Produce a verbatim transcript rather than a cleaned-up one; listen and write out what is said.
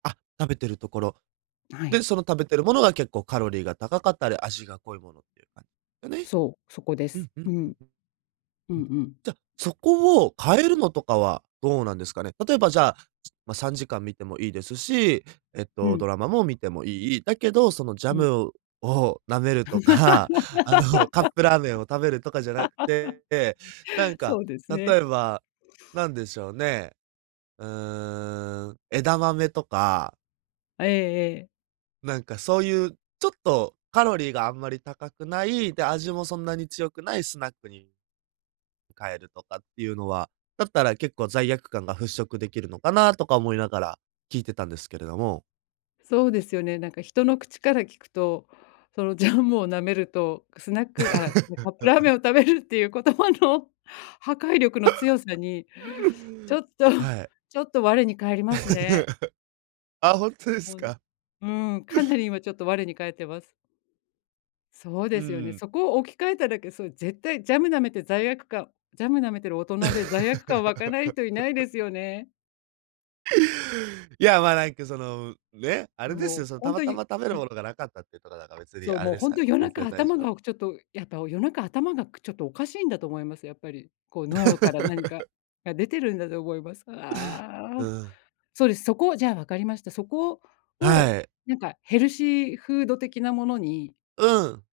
あ、食べてるところ。あはで、い。その食べてるものが結構カロリーが高かったり、味が濃いものっていうか。がね、そう、そこでうす。んううん。ん。う [unintelligible] うんん。じゃ、うん。そこを変えるのとかはどうなんですかね？例えばじゃあ、まあ、さんじかん見てもいいですし、えっうと、ん。ドラマも見てもいい。だけど、そのジャうん。ムを舐めるとか、あの、カップラーメンを食べるとかじゃなくて、で、な ん か、そうですね。例えば、何でしょうね、うーん、枝豆とか。ええええ。なんか、そういうちょっとカロリーがあんまり高くない、で、味もそんなに強くないスナックに変えるとかっていうのは、だったら結構罪悪感が払拭できるのかなとか思いながら、聞いてたんですけれども。そうですよね。なんか人の口から聞くと、そのジャムを舐めると、スナックあ、カップラーメンを 食べるっていう言葉の破壊力の強さに、ちょ っとはい。ちょっと我に返りますね。あ、ほんとですほんか。うーん、かな り今ちょっと我に返ってます。そううですよね。ーん。そこを置き換えただけ、それ絶対ジャム舐めて罪悪感ジャム舐めてる大人で罪悪感湧かない人いないです よね。いや、まあ、なんか、その、ね、あれでですよ、も、その、ほたんまとたに、ま食べるいものがなかったっていうとかだから、別にそう、あれもうです本よ当ね、夜全中然だい頭じょうぶ。がちょっと、やっぱ夜中頭がちょっとおかしいんだと思います、やっぱり。こう、脳から何かが出てるんだと思います。あうあ。ん。そうです、そこじゃあ分かりました。そこをを、はい。なんか、ヘルシーフード的なものにうん。